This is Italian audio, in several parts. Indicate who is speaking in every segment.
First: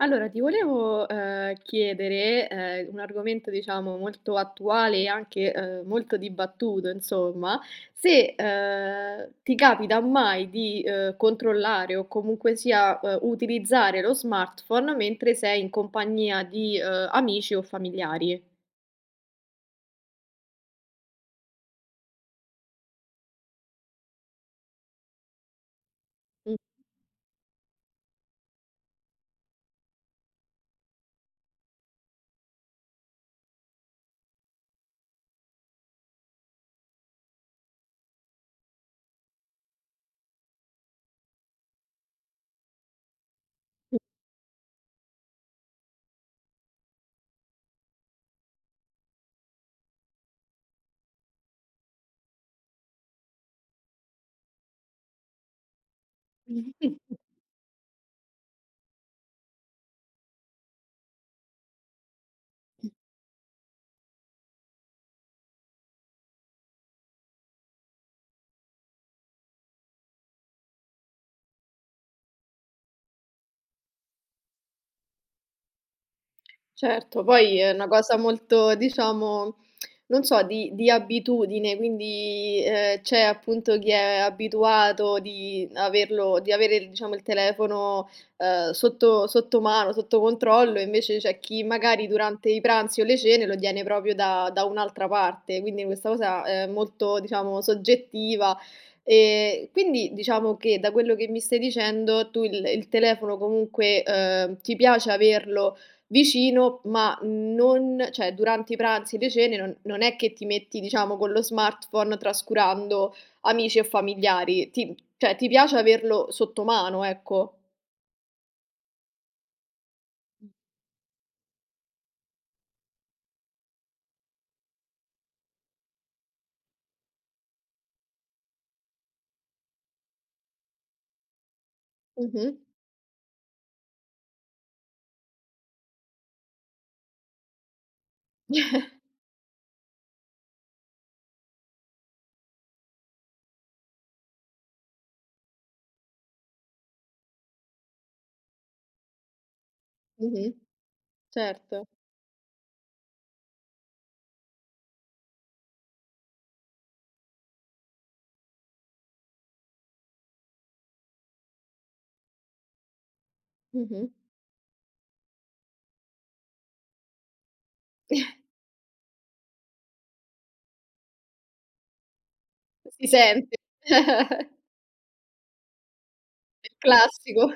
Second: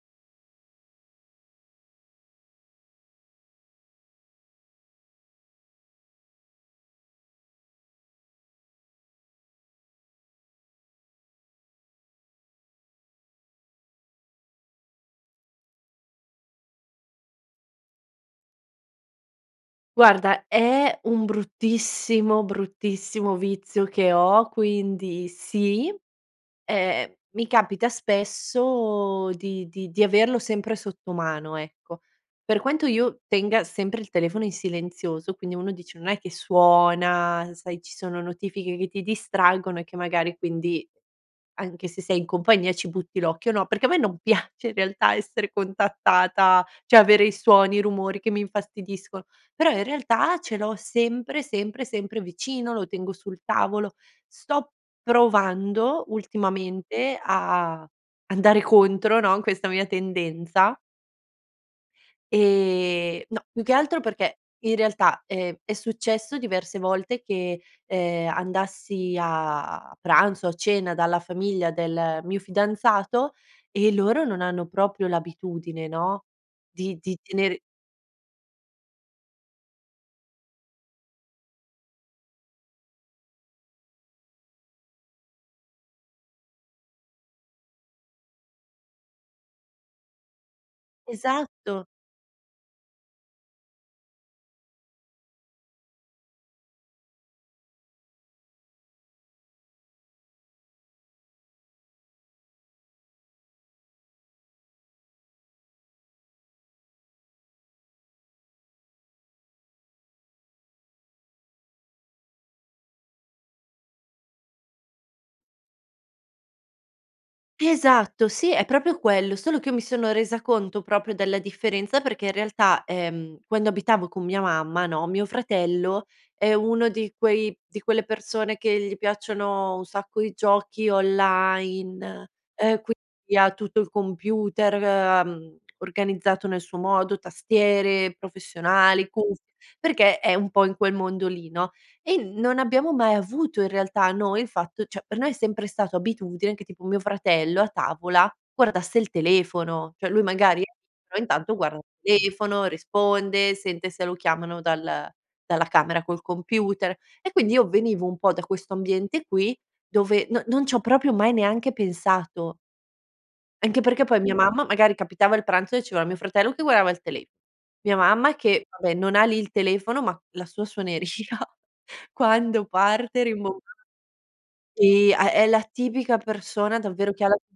Speaker 1: Allora, ti volevo, ehm, chiedere, ehm, un argomento, diciamo, molto attuale e anche, ehm, molto dibattuto insomma, se, ehm, ti capita mai di, ehm, controllare o comunque sia, ehm, utilizzare lo smartphone mentre sei in compagnia di, ehm, amici o familiari.
Speaker 2: Guarda è un bruttissimo, bruttissimo vizio che ho, quindi sì,
Speaker 1: Mh.
Speaker 2: ehm, mi capita spesso di di di averlo sempre sotto mano, ecco. Per quanto io tenga sempre il telefono in silenzioso, quindi uno dice: "Non è che suona", sai, ci sono notifiche che ti distraggono e che magari quindi anche se sei in compagnia ci butti l'occhio, no, perché a me
Speaker 1: Sì.
Speaker 2: non piace in realtà essere contattata, cioè avere i suoni, i rumori che mi infastidisco, però in realtà ce l'ho sempre, sempre, sempre vicino, lo tengo sul tavolo. Sto provando ultimamente a andare contro, no, a questa mia tendenza. Ehm, no, più che altro perché in realtà, ehm, è successo diverse volte che, ehm, andassi a pranzo o a cena dalla famiglia del mio fidanzato, e loro non hanno proprio l'abitudine, no, di di di
Speaker 1: Certo. Poi
Speaker 2: tenere
Speaker 1: è una cosa molto diciamo, non so, di di abitudine quindi, ehm, c'è appunto chi è abituato di averlo di avere diciamo il telefono, ehm, sotto sotto mano, sotto controllo invece c'è chi
Speaker 2: Esatto.
Speaker 1: magari durante i pranzi o le cene lo tiene proprio da da un'altra parte. Quindi questa cosa è molto diciamo soggettiva. E quindi, diciamo che da quello che mi stai dicendo, tu il il telefono comunque, ehm, ti piace averlo vicino ma non cioè durante i pranzi, le cene, non non è che ti metti diciamo con lo smartphone, trascurando amici e familiari. Ti p cioè ti piace averlo sotto mano, ecco.
Speaker 2: Esatto, sì è proprio quello. Solo che mi sono resa
Speaker 1: Mh.
Speaker 2: conto proprio della differenza perché in realtà, ehm, quando abitavo con mia mamma, no, mio fratello è uno di quei di quelle persone che gli piacciono un sacco i giochi online,
Speaker 1: Mh-mh.
Speaker 2: ehm, quindi ha tutto il computer, ehm, organizzato nel suo modo, tastiere professionali, cuff perché è un po' in quel mondo lì, no? E non abbiamo mai avuto in realtà noi il fatto cioè per noi è sempre stato abitudine che tipo mio fratello a tavola guardasse il telefono. Cioè lui
Speaker 1: Mh-mh.
Speaker 2: magari [unintelligible] però intanto guarda
Speaker 1: Certo.
Speaker 2: il telefono, risponde, sente se lo chiamano dal dalla camera col computer, e quindi io venivo un po' da questo ambiente qui dove non non c'ho proprio mai neanche pensato. Anche perché
Speaker 1: Mh-mh.
Speaker 2: poi mia mamma, magari capitava il pranzo e c'era mio fratello che guardava il tele mia mamma che vabbè non ha lì il telefono ma la sua suoneria quando
Speaker 1: Si
Speaker 2: parte rimbom
Speaker 1: sente.
Speaker 2: sì ha è la tipica persona davvero che ha la
Speaker 1: Classico!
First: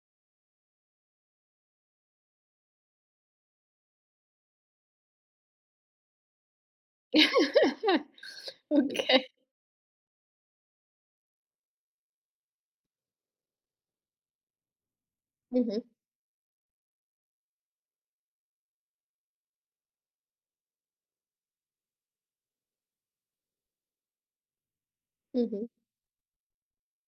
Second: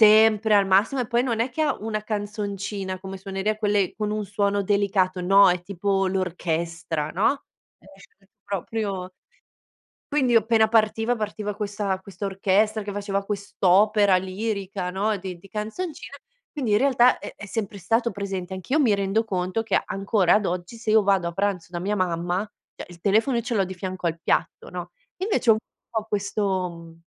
Speaker 2: sempre al massimo e poi non è che ha una canzoncina come suoneria, quelle con un suono delicato. No, è tipo l'orchestra, no, [unintelligible] proprio
Speaker 1: Okay.
Speaker 2: Quindi appena partiva, partiva questa questa orchestra che faceva quest'opera lirica, no, di di
Speaker 1: Mh-mh.
Speaker 2: canzoncine quindi in realtà è è sempre stato presente. Anch'io mi rendo conto che ancora ad oggi se io vado a pranzo da mia mamma, cioè il telefono io ce l'ho di fianco al piatto, no? Invece ho un
Speaker 1: Mh-mh.
Speaker 2: po' questo, mhmm,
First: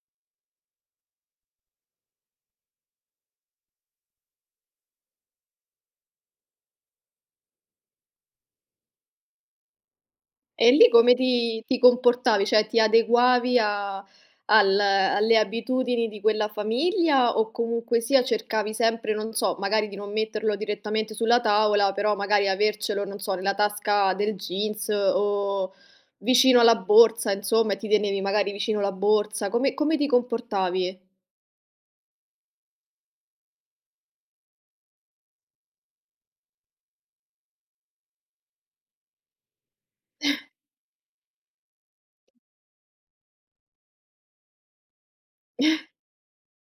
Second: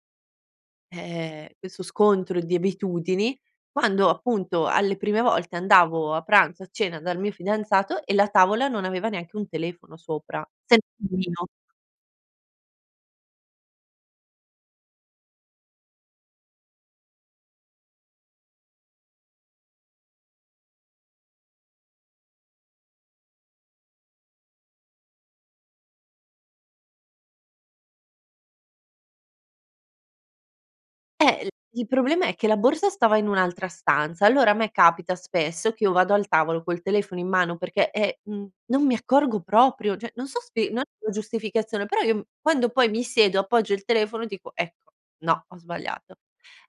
Speaker 2: ehm, questo scontro di abitudini quando appunto alle prime volte andavo a pranzo, a cena dal mio fidanzato e la tavola non aveva neanche un telefono sopra.
Speaker 1: E
Speaker 2: Sem
Speaker 1: lì come
Speaker 2: [unintelligible]
Speaker 1: ti ti comportavi? Cioè, ti adeguavi a al alle abitudini di quella famiglia, o comunque sia cercavi sempre, non so, magari di non metterlo direttamente sulla tavola, però magari avercelo, non so, nella tasca del jeans, o vicino alla borsa insomma e ti tenevi magari vicino la borsa. Come come ti comportavi?
Speaker 2: Eh il il problema è che la borsa stava in un'altra stanza. Allora a me capita spesso che io vado al tavolo col telefono in mano perché, eh, mhmm, non mi accorgo proprio. Cioè non so spie non è una giustificazione, però io m quando poi mi siedo appoggio il telefono dico: "Ecco, no ho sbagliato".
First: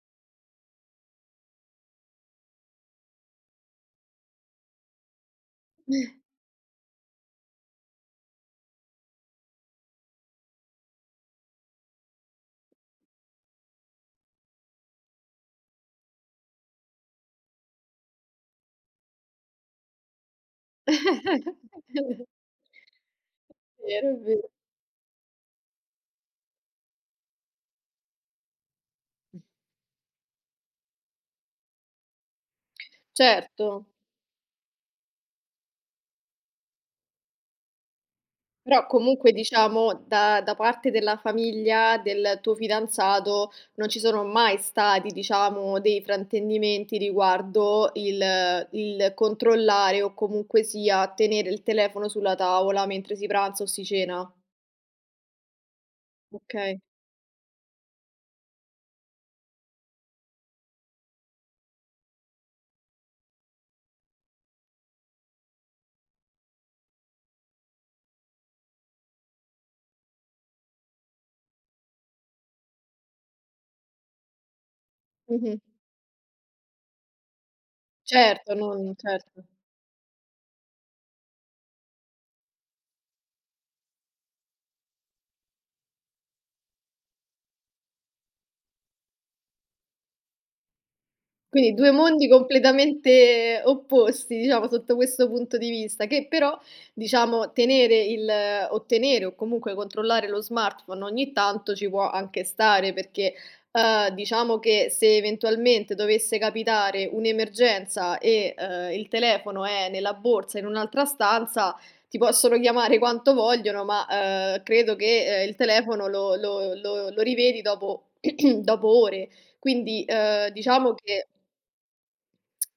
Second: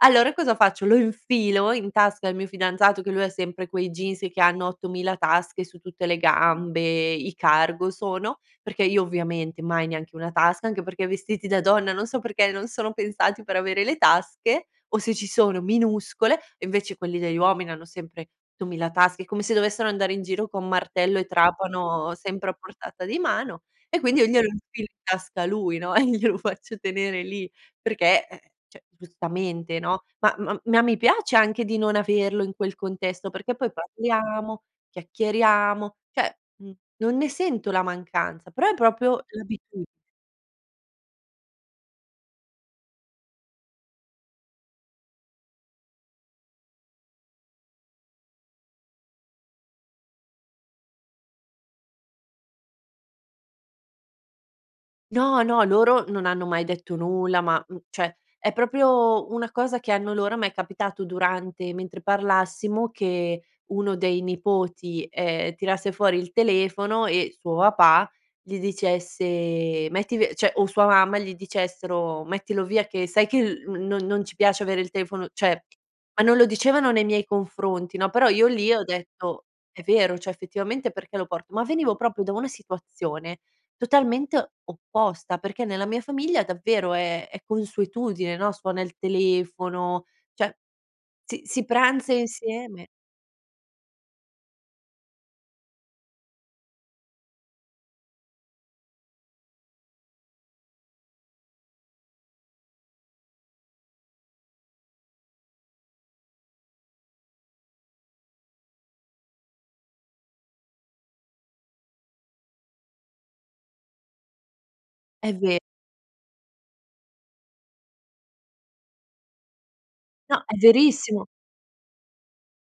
Speaker 2: Allora cosa faccio, lo infilo in tasca al mio fidanzato, che lui ha sempre quei jeans che hanno 8.000 tasche su tutte le gambe, i cargo sono, perché io ovviamente mai neanche una tasca, anche perché i vestiti da donna, non so perché, non sono pensati per avere le tasche o se ci sono minuscole, invece quelli degli uomini hanno sempre 8.000 tasche, come se dovessero andare in giro con martello e trapano sempre a portata di mano,
Speaker 1: È
Speaker 2: e
Speaker 1: vero,
Speaker 2: quindi
Speaker 1: è
Speaker 2: io glielo
Speaker 1: ve
Speaker 2: infilo in tasca a lui, no, e glielo faccio tenere lì, perché eh, cioè, giustamente, no. Ma ma ma mi piace anche di non averlo in quel contesto perché poi
Speaker 1: Certo.
Speaker 2: parliamo, chiacchieriamo cioè, mhmm, non ne sento la mancanza, però è
Speaker 1: Però
Speaker 2: proprio
Speaker 1: comunque
Speaker 2: l'abitu
Speaker 1: diciamo da da parte della famiglia del tuo fidanzato non ci sono mai stati diciamo dei fraintendimenti riguardo il il controllare o comunque sia tenere il telefono sulla tavola mentre si pranza o si cena?
Speaker 2: No, no, loro non hanno mai
Speaker 1: Okay.
Speaker 2: detto nulla ma, mhmm, cioè è proprio una cosa che hanno loro ma è capitato durante mentre parlassimo che uno dei nipoti, ehm, tirasse fuori il telefono e suo papà gli dicesse: "Metti vi", cioè, o sua mamma gli dicessero: "Mettilo via che sai che l non non ci piace avere il telefono".
Speaker 1: Mh-mh.
Speaker 2: Cioè ma non lo dicevano nei miei confronti, no, però io
Speaker 1: Certo
Speaker 2: lì ho
Speaker 1: non certo.
Speaker 2: detto: "È vero, cioè effettivamente perché lo port" ma venivo proprio da una situazione totalmente opposta perché nella mia famiglia davvero è è consuetudine, no, suona il telefono, cioè si si
Speaker 1: Quindi 2
Speaker 2: pranza
Speaker 1: mondi
Speaker 2: insieme.
Speaker 1: completamente opposti diciamo sotto questo punto di vista. Che però diciamo tenere il o tenere, o comunque controllare lo smartphone ogni tanto ci può anche stare, perché, ehm, diciamo che se eventualmente dovesse capitare un'emergenza e, ehm, il telefono è nella borsa in un'altra stanza, ti possono chiamare quanto vogliono ma, ehm, credo
Speaker 2: È
Speaker 1: che, ehm, il
Speaker 2: ve
Speaker 1: telefono lo lo lo lo rivedi dopo dopo ore. Quindi,
Speaker 2: No,
Speaker 1: ehm,
Speaker 2: è
Speaker 1: diciamo che
Speaker 2: verissimo.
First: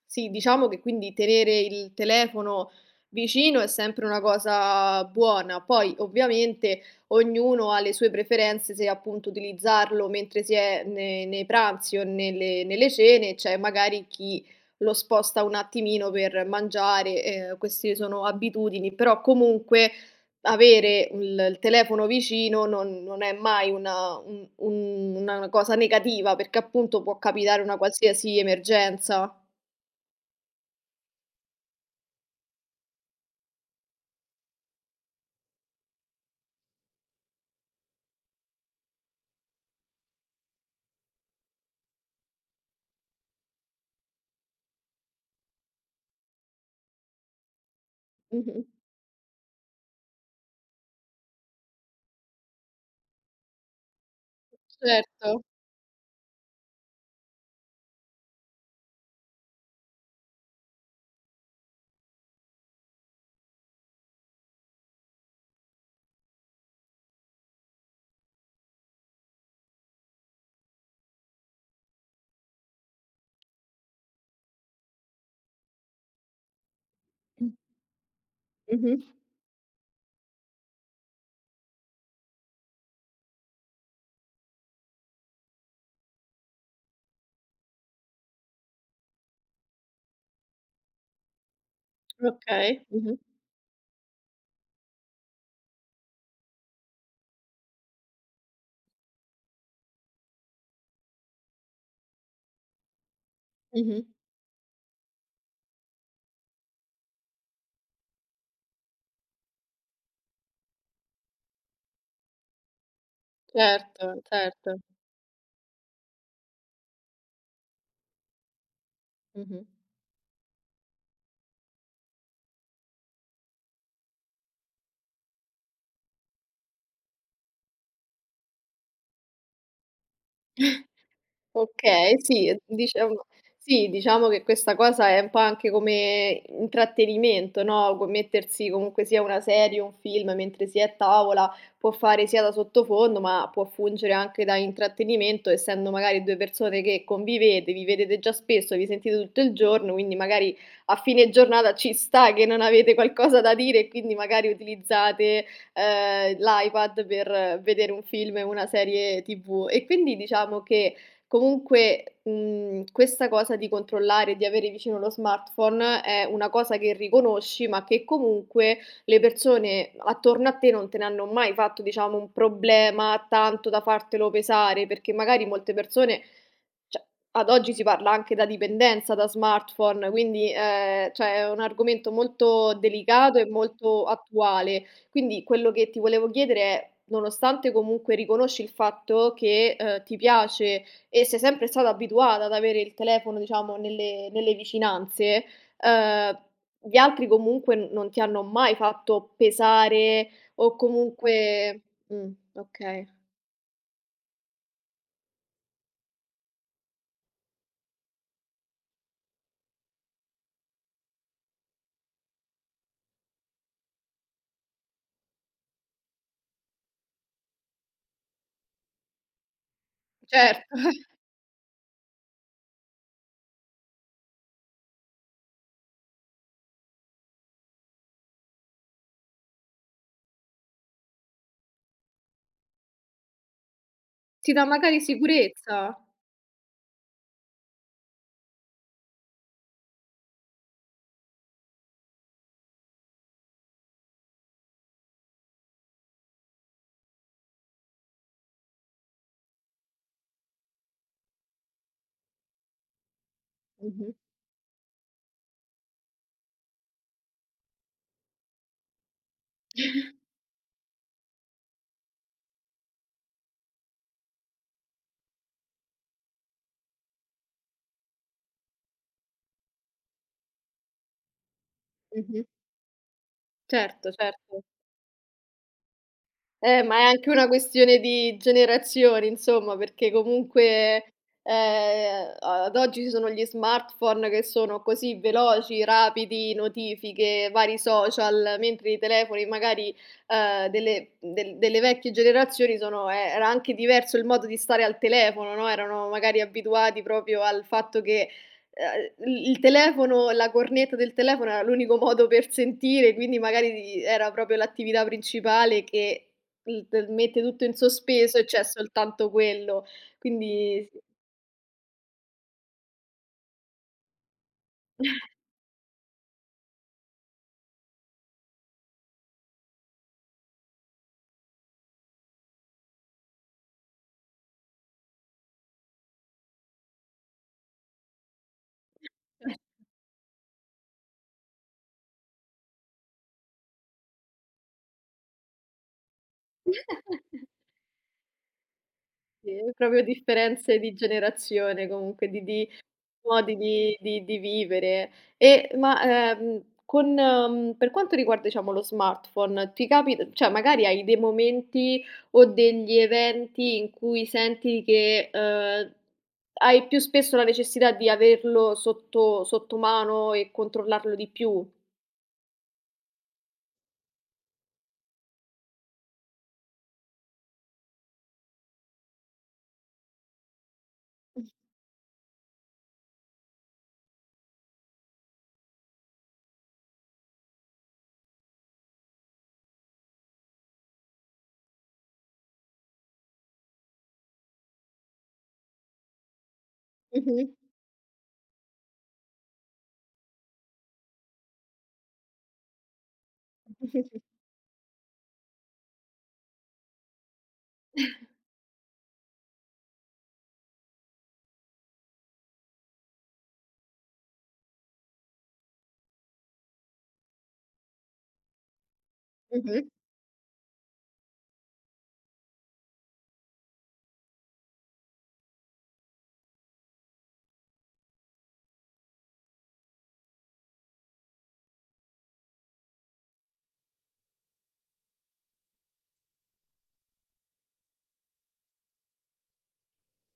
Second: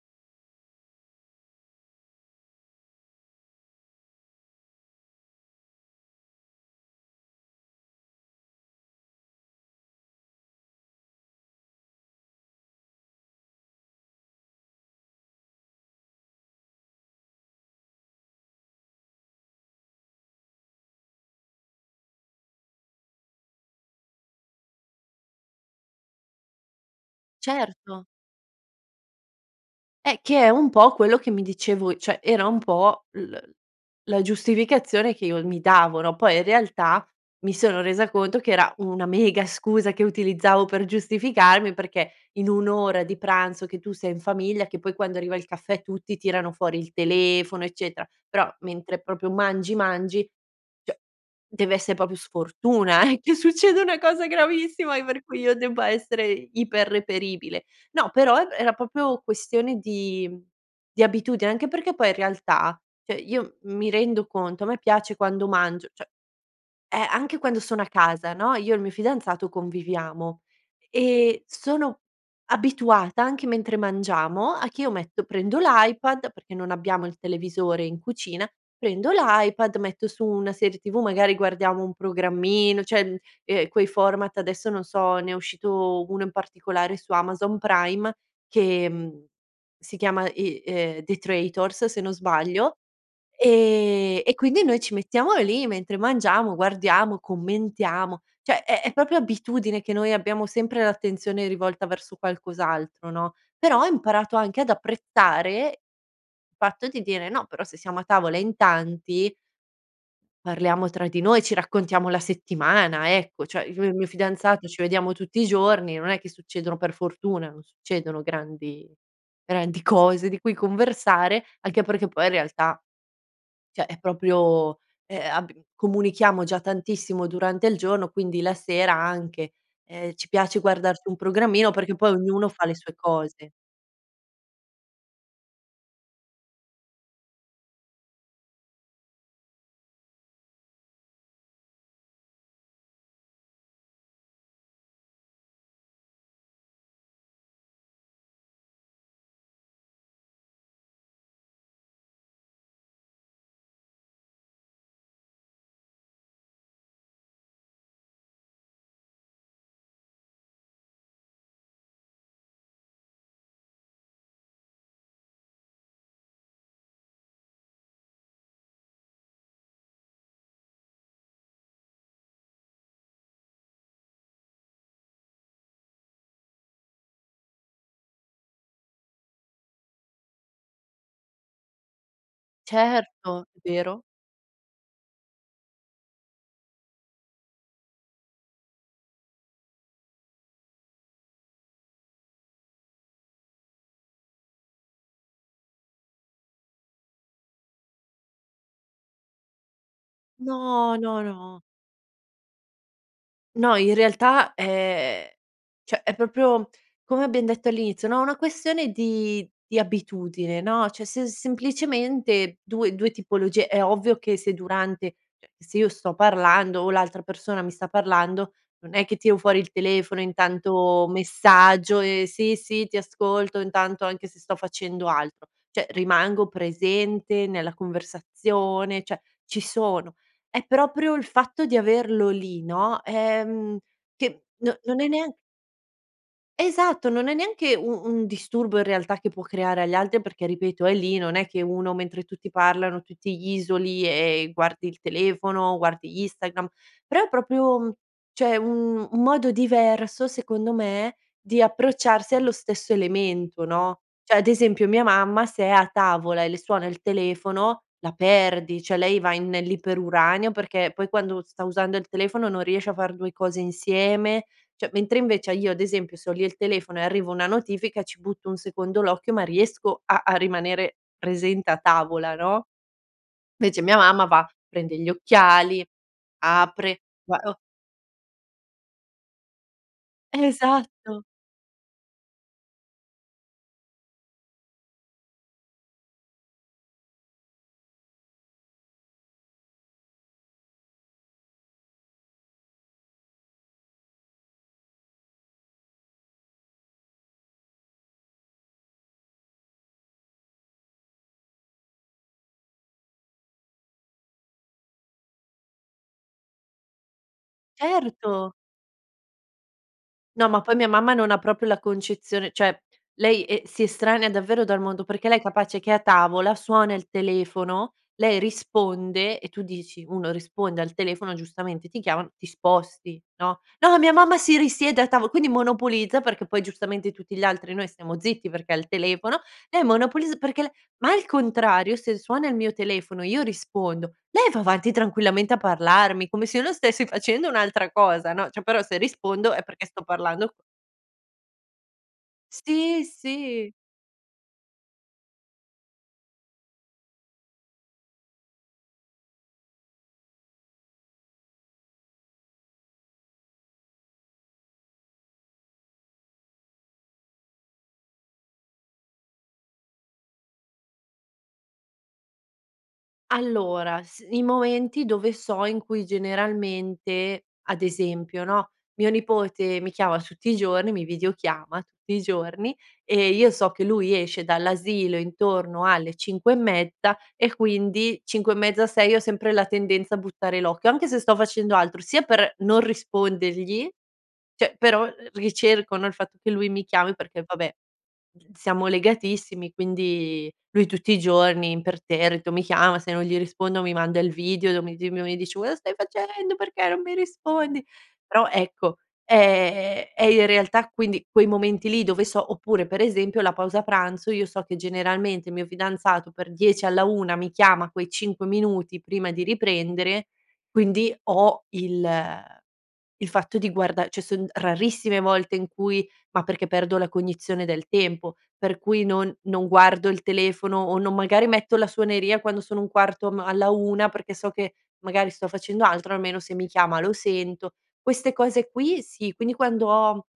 Speaker 1: Sì, diciamo che quindi tenere il telefono vicino è sempre una cosa buona. Poi ovviamente ognuno ha le sue preferenze se appunto utilizzarlo mentre si è ne nei pranzi o nelle nelle cene, c'è magari chi lo sposta un attimino per mangiare. Ehm, queste sono abitudini. Però comunque avere il il telefono vicino non non è mai una un un una cosa negativa, perché appunto può capitare una
Speaker 2: Certo.
Speaker 1: qualsiasi emergenza.
Speaker 2: Eh, che è un po' quello che mi dicevo cioè era un po' l la giustificazione che io mi davo, no, poi in realtà mi sono resa conto che era una mega scusa che utilizzavo per giustificarmi perché in 1 ora di pranzo che tu sei in famiglia che poi quando arriva il caffè tutti tirano fuori il telefono, eccetera. Però
Speaker 1: Mh-mh.
Speaker 2: mentre proprio mangi, mangi, cioè, deve essè proprio sfortuna eh, che succeda una cosa gravissima per cui
Speaker 1: Certo.
Speaker 2: io debba essere iper reperibile. No però er era proprio questione di di abitudine anche perché poi in realtà, cioè io mi rendo conto, a me piace quando mangio cioè eh, anche quando sono a casa, no, io e il mio fidanzato conviviamo, ehm, sono abituata anche mentre mangiamo a che io metto prendo l'iPad, perché non abbiamo il
Speaker 1: Mh.
Speaker 2: televisore in cucina,
Speaker 1: Mh-mh.
Speaker 2: prendo l'iPad, metto su una serie TV, magari guardiamo un programmino cioè, mhmm, ehm, quei format, adesso non so, ne è uscito uno in particolare su Amazon Prime che, mhmm, si chiama, i ehm, The Traitors se non sbaglio,
Speaker 1: Okay, mh-mh.
Speaker 2: ehm, e quindi noi ci mettiamo lì mentre mangiamo guardiamo, commentiamo. Cioè è è proprio abitudine che noi abbiamo sempre l'attenzione rivolta verso qualcos'altro, no, però ho
Speaker 1: Mh-mh.
Speaker 2: imparato anche ad apprezzare il fatto di dire: "No però se siamo a tavola in tanti parliamo tra di noi, ci raccontiamo la settimana, ecco". Cioè io e il mio
Speaker 1: Certo,
Speaker 2: fidanzato
Speaker 1: certo.
Speaker 2: ci vediamo tutti i giorni, non è che succedono per fortuna non succedono grandi
Speaker 1: Mh-mh.
Speaker 2: grandi cose di cui conversare. Anche perché poi in realtà cioè è proprio, ehm, ab comunichiamo già tantissimo durante il giorno, quindi la sera anche, ehm, ci piace guardarci un programmino perché poi
Speaker 1: Okay,
Speaker 2: ognuno
Speaker 1: sì,
Speaker 2: fa le sue
Speaker 1: diciamo
Speaker 2: cose.
Speaker 1: sì diciamo che questa cosa è un po' anche come intrattenimento, no, co mettersi comunque sia una serie o un film mentre si è a tavola può fare sia da sottofondo ma può fungere anche da intrattenimento, essendo magari 2 persone che convivete, vi vedete già spesso, vi sentite tutto il giorno, quindi magari a fine giornata ci sta che non avete qualcosa da dire e quindi magari utilizzate, ehm, l'iPad per vedere un film o una serie TV. E quindi diciamo che comunque, mhmm, questa cosa di controllare, di avere vicino lo smartphone, è una cosa che riconosci ma che comunque le persone attorno a te non te ne hanno mai fatto diciamo un problema, tanto da fartelo pesare. Perché magari molte persone cioè, ad oggi si parla anche da dipendenza da smartphone, quindi, ehm, cioè è un argomento molto delicato e
Speaker 2: Certo, vero.
Speaker 1: molto attuale. Quindi quello che ti volevo chiedere è: nonostante comunque riconosci il fatto che, ehm, ti piace e sei sempre stata abituata ad avere il telefono diciamo nelle nelle vicinanze, ehm, gli altri comunque non ti hanno mai fatto pesare o
Speaker 2: No. No, no.
Speaker 1: comunque mh, okay.
Speaker 2: No in realtà, ehm, cioè è proprio come abbiam detto all'inizio, no, è una questione di di abitudine, no, cioè se semplicemente 2- 2 tipologie. È ovvio che se durante cioè, se io sto parlando o l'altra persona mi sta parlando, non è che tiro fuori il telefono e
Speaker 1: Cer
Speaker 2: intanto messaggio, e "sì, sì, ti ascolto intanto" anche se sto facendo altro, cioè rimango presente nella conversazione, cioè ci sono. È proprio il fatto di averlo lì, no, ehm, che
Speaker 1: Ti dà
Speaker 2: no non
Speaker 1: magari
Speaker 2: è neanche
Speaker 1: sicurezza!
Speaker 2: Esatto, non è neanche un un disturbo in realtà che può creare agli altri, perché ripeto, è lì non è che uno mentre tutti parlano, tu ti isoli e guardi il telefono, guardi Instagram, però è proprio un cioè un un modo diverso secondo me di approcciarsi allo stesso elemento, no?
Speaker 1: Mh-mh.
Speaker 2: Cioè ad esempio mia mamma se è a tavola e le suona il telefono la perdi, cioè lei va in nell'iperuranio perché poi quando sta usando il telefono non riesce a far 2 cose insieme. Cioè mentre invece a io ad esempio se ho lì il telefono e arriva una notifica, ci butto un secondo l'occhio ma riesco a a rimanere presente a tavola,
Speaker 1: Mh-mh.
Speaker 2: no? Invece mia
Speaker 1: Certo,
Speaker 2: mamma va,
Speaker 1: certo.
Speaker 2: prende gli occhiali,
Speaker 1: Eh ma
Speaker 2: apre,
Speaker 1: è anche
Speaker 2: va
Speaker 1: una
Speaker 2: o
Speaker 1: questione di generazioni insomma, perché comunque,
Speaker 2: Esatto!
Speaker 1: ehm, a ad oggi ci sono gli smartphone che sono così veloci, rapidi, notifiche, vari social, mentre i telefoni magari, ehm, delle del delle vecchie generazioni sono ehm, era anche diverso il modo di stare al telefono, no, erano magari abituati proprio al fatto che, ehm, il il telefono, la cornetta del telefono era l'unico modo per sentire, quindi magari di era proprio l'attività principale che il t mette tutto in sospeso e
Speaker 2: Certo.
Speaker 1: c'è soltanto quello.
Speaker 2: No ma poi mia
Speaker 1: Quindi sì.
Speaker 2: mamma non ha proprio la concezione, cioè lei, ehm, si estranea davvero dal mondo, perché lei è capace che è a tavola, suona il telefono, lei risponde e tu dici: "Uno risponde al telefono, giustamente ti chiamano, ti sposti, no?" No, mia mamma si risiede a tavo quindi monopolizza, perché poi giustamente tutti gli altri noi stiamo zitti perché è al telefono, e monopoliz perché le ma al contrario se suona il mio telefono e io rispondo, lei va avanti tranquillamente a parlarmi come se io non stessi facendo un'altra cosa, no, cioè però se rispondo
Speaker 1: Sì,
Speaker 2: è perché sto
Speaker 1: proprio
Speaker 2: parlando
Speaker 1: differenze di generazione, comunque di di
Speaker 2: Sì,
Speaker 1: modi
Speaker 2: sì.
Speaker 1: di di di vivere. E ma, ehm, con, mhmm, per quanto riguarda diciamo lo smartphone ti capit cioè magari hai dei momenti o degli eventi in cui senti che, ehm, hai più spesso la necessità di averlo sotto sottomano e controllarlo di più?
Speaker 2: Allora, s i momenti dove so, in cui generalmente ad esempio, no, mio nipote mi chiama tutti i giorni, mi videochiama tutti i giorni e io so che lui esce dall'asilo intorno alle 5 e mezza, e quindi 5 e mezza, 6 ho sempre la tendenza a buttare l'occhio, anche se sto facendo altro. Sia per non rispondergli, cioè però l ricerco, no, il fatto che lui mi chiami, perché
Speaker 1: Mh-mh.
Speaker 2: vabbè, mhmm, siamo legatissimi, quindi lui tutti i giorni imperterrito mi chiama, se non gli rispondo mi manda il video do mi di dove mi dice: "Cosa stai facendo, perché non mi rispondi?" Però ecco, ehm, è in realtà quindi quei momenti lì dove so oppure per esempio la pausa pranzo, io so che generalmente il mio fidanzato per 10 alla 1 mi chiama quei 5 minuti prima di
Speaker 1: Mh-mh.
Speaker 2: riprendere, quindi ho il il fatto di guarda cioè son rarissime le volte in cui ma perché perdo la cognizione del tempo, per cui non non guardo il telefono o non magari metto la suoneria quando sono 1/4 ma alla 1 perché so che magari sto facendo altro, almeno se mi chiama lo sento. Queste cose qui sì, quindi quando ho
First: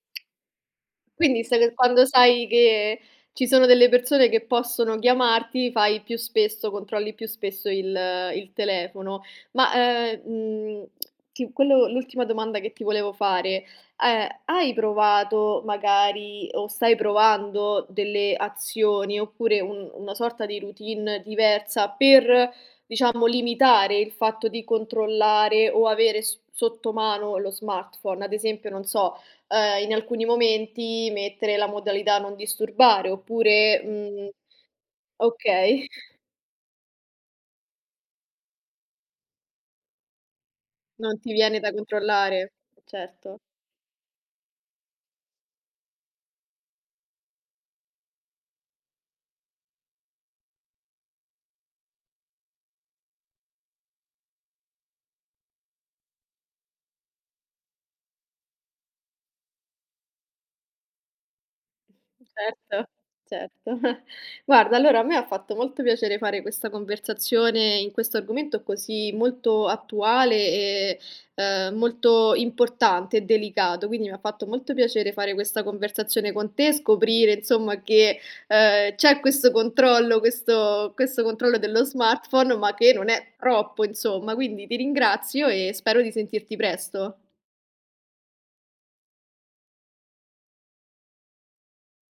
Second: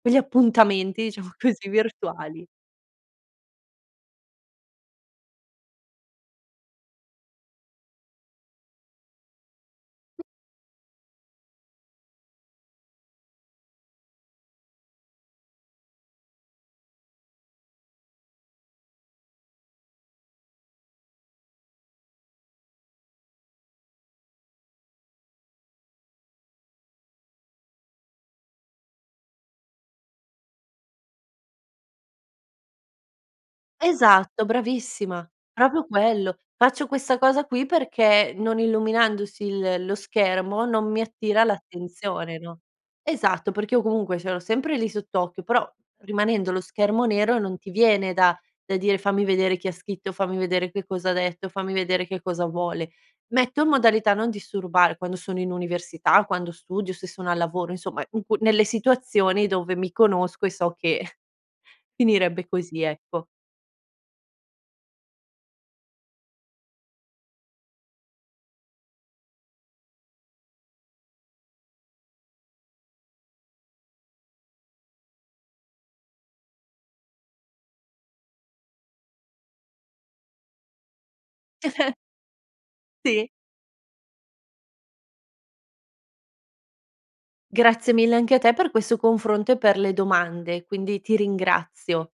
Speaker 2: quegli appuntamenti, diciamo
Speaker 1: Quindi se
Speaker 2: così,
Speaker 1: per quando
Speaker 2: virtuali.
Speaker 1: sai che ci sono delle persone che possono chiamarti fai più spesso, controlli più spesso il il telefono. Ma ehm, mhmm, ti quello l'ultima domanda che ti volevo fare a è: hai provato magari, o stai provando delle azioni oppure un una sorta di routine diversa per diciamo limitare il fatto di controllare o avere s sotto mano lo smartphone? Ad esempio non so, ehm, in alcuni momenti mettere la modalità non disturbare oppure, mhmm
Speaker 2: Esatto bravissima, proprio
Speaker 1: okay.
Speaker 2: quello. Faccio questa cosa qui perché non illuminandosi il lo schermo, non mi
Speaker 1: Non ti
Speaker 2: attira
Speaker 1: viene da
Speaker 2: l'attenzione,
Speaker 1: controllare?
Speaker 2: no?
Speaker 1: Certo.
Speaker 2: Esatto perché io comunque ce l'ho sempre lì sott'occhio però rimanendo lo schermo nero non ti viene da da dire: "Fammi vedere chi ha scritto, fammi vedere che cosa ha detto, fammi vedere che cosa vuole". Metto in modalità non disturbare, quando sono in università, quando studio, se sono al lavoro, insomma in qu nelle situazioni dove mi conosco e so che finirebbe così,
Speaker 1: Certo,
Speaker 2: ecco.
Speaker 1: certo. Guarda allora a me fatto molto piacere fare questa conversazione in questo argomento così molto attuale e, ehm, molto importante e delicato. Quindi mi ha fatto molto piacere fare questa conversazione con te e scoprire insomma che, ehm, c'è questo controllo, questo questo controllo dello smartphone ma che non
Speaker 2: Sì.
Speaker 1: è troppo insomma, quindi ti ringrazio e spero di sentirti presto.
Speaker 2: Grazie mille anche a te per questo confronto e per le domande, quindi ti ringrazio.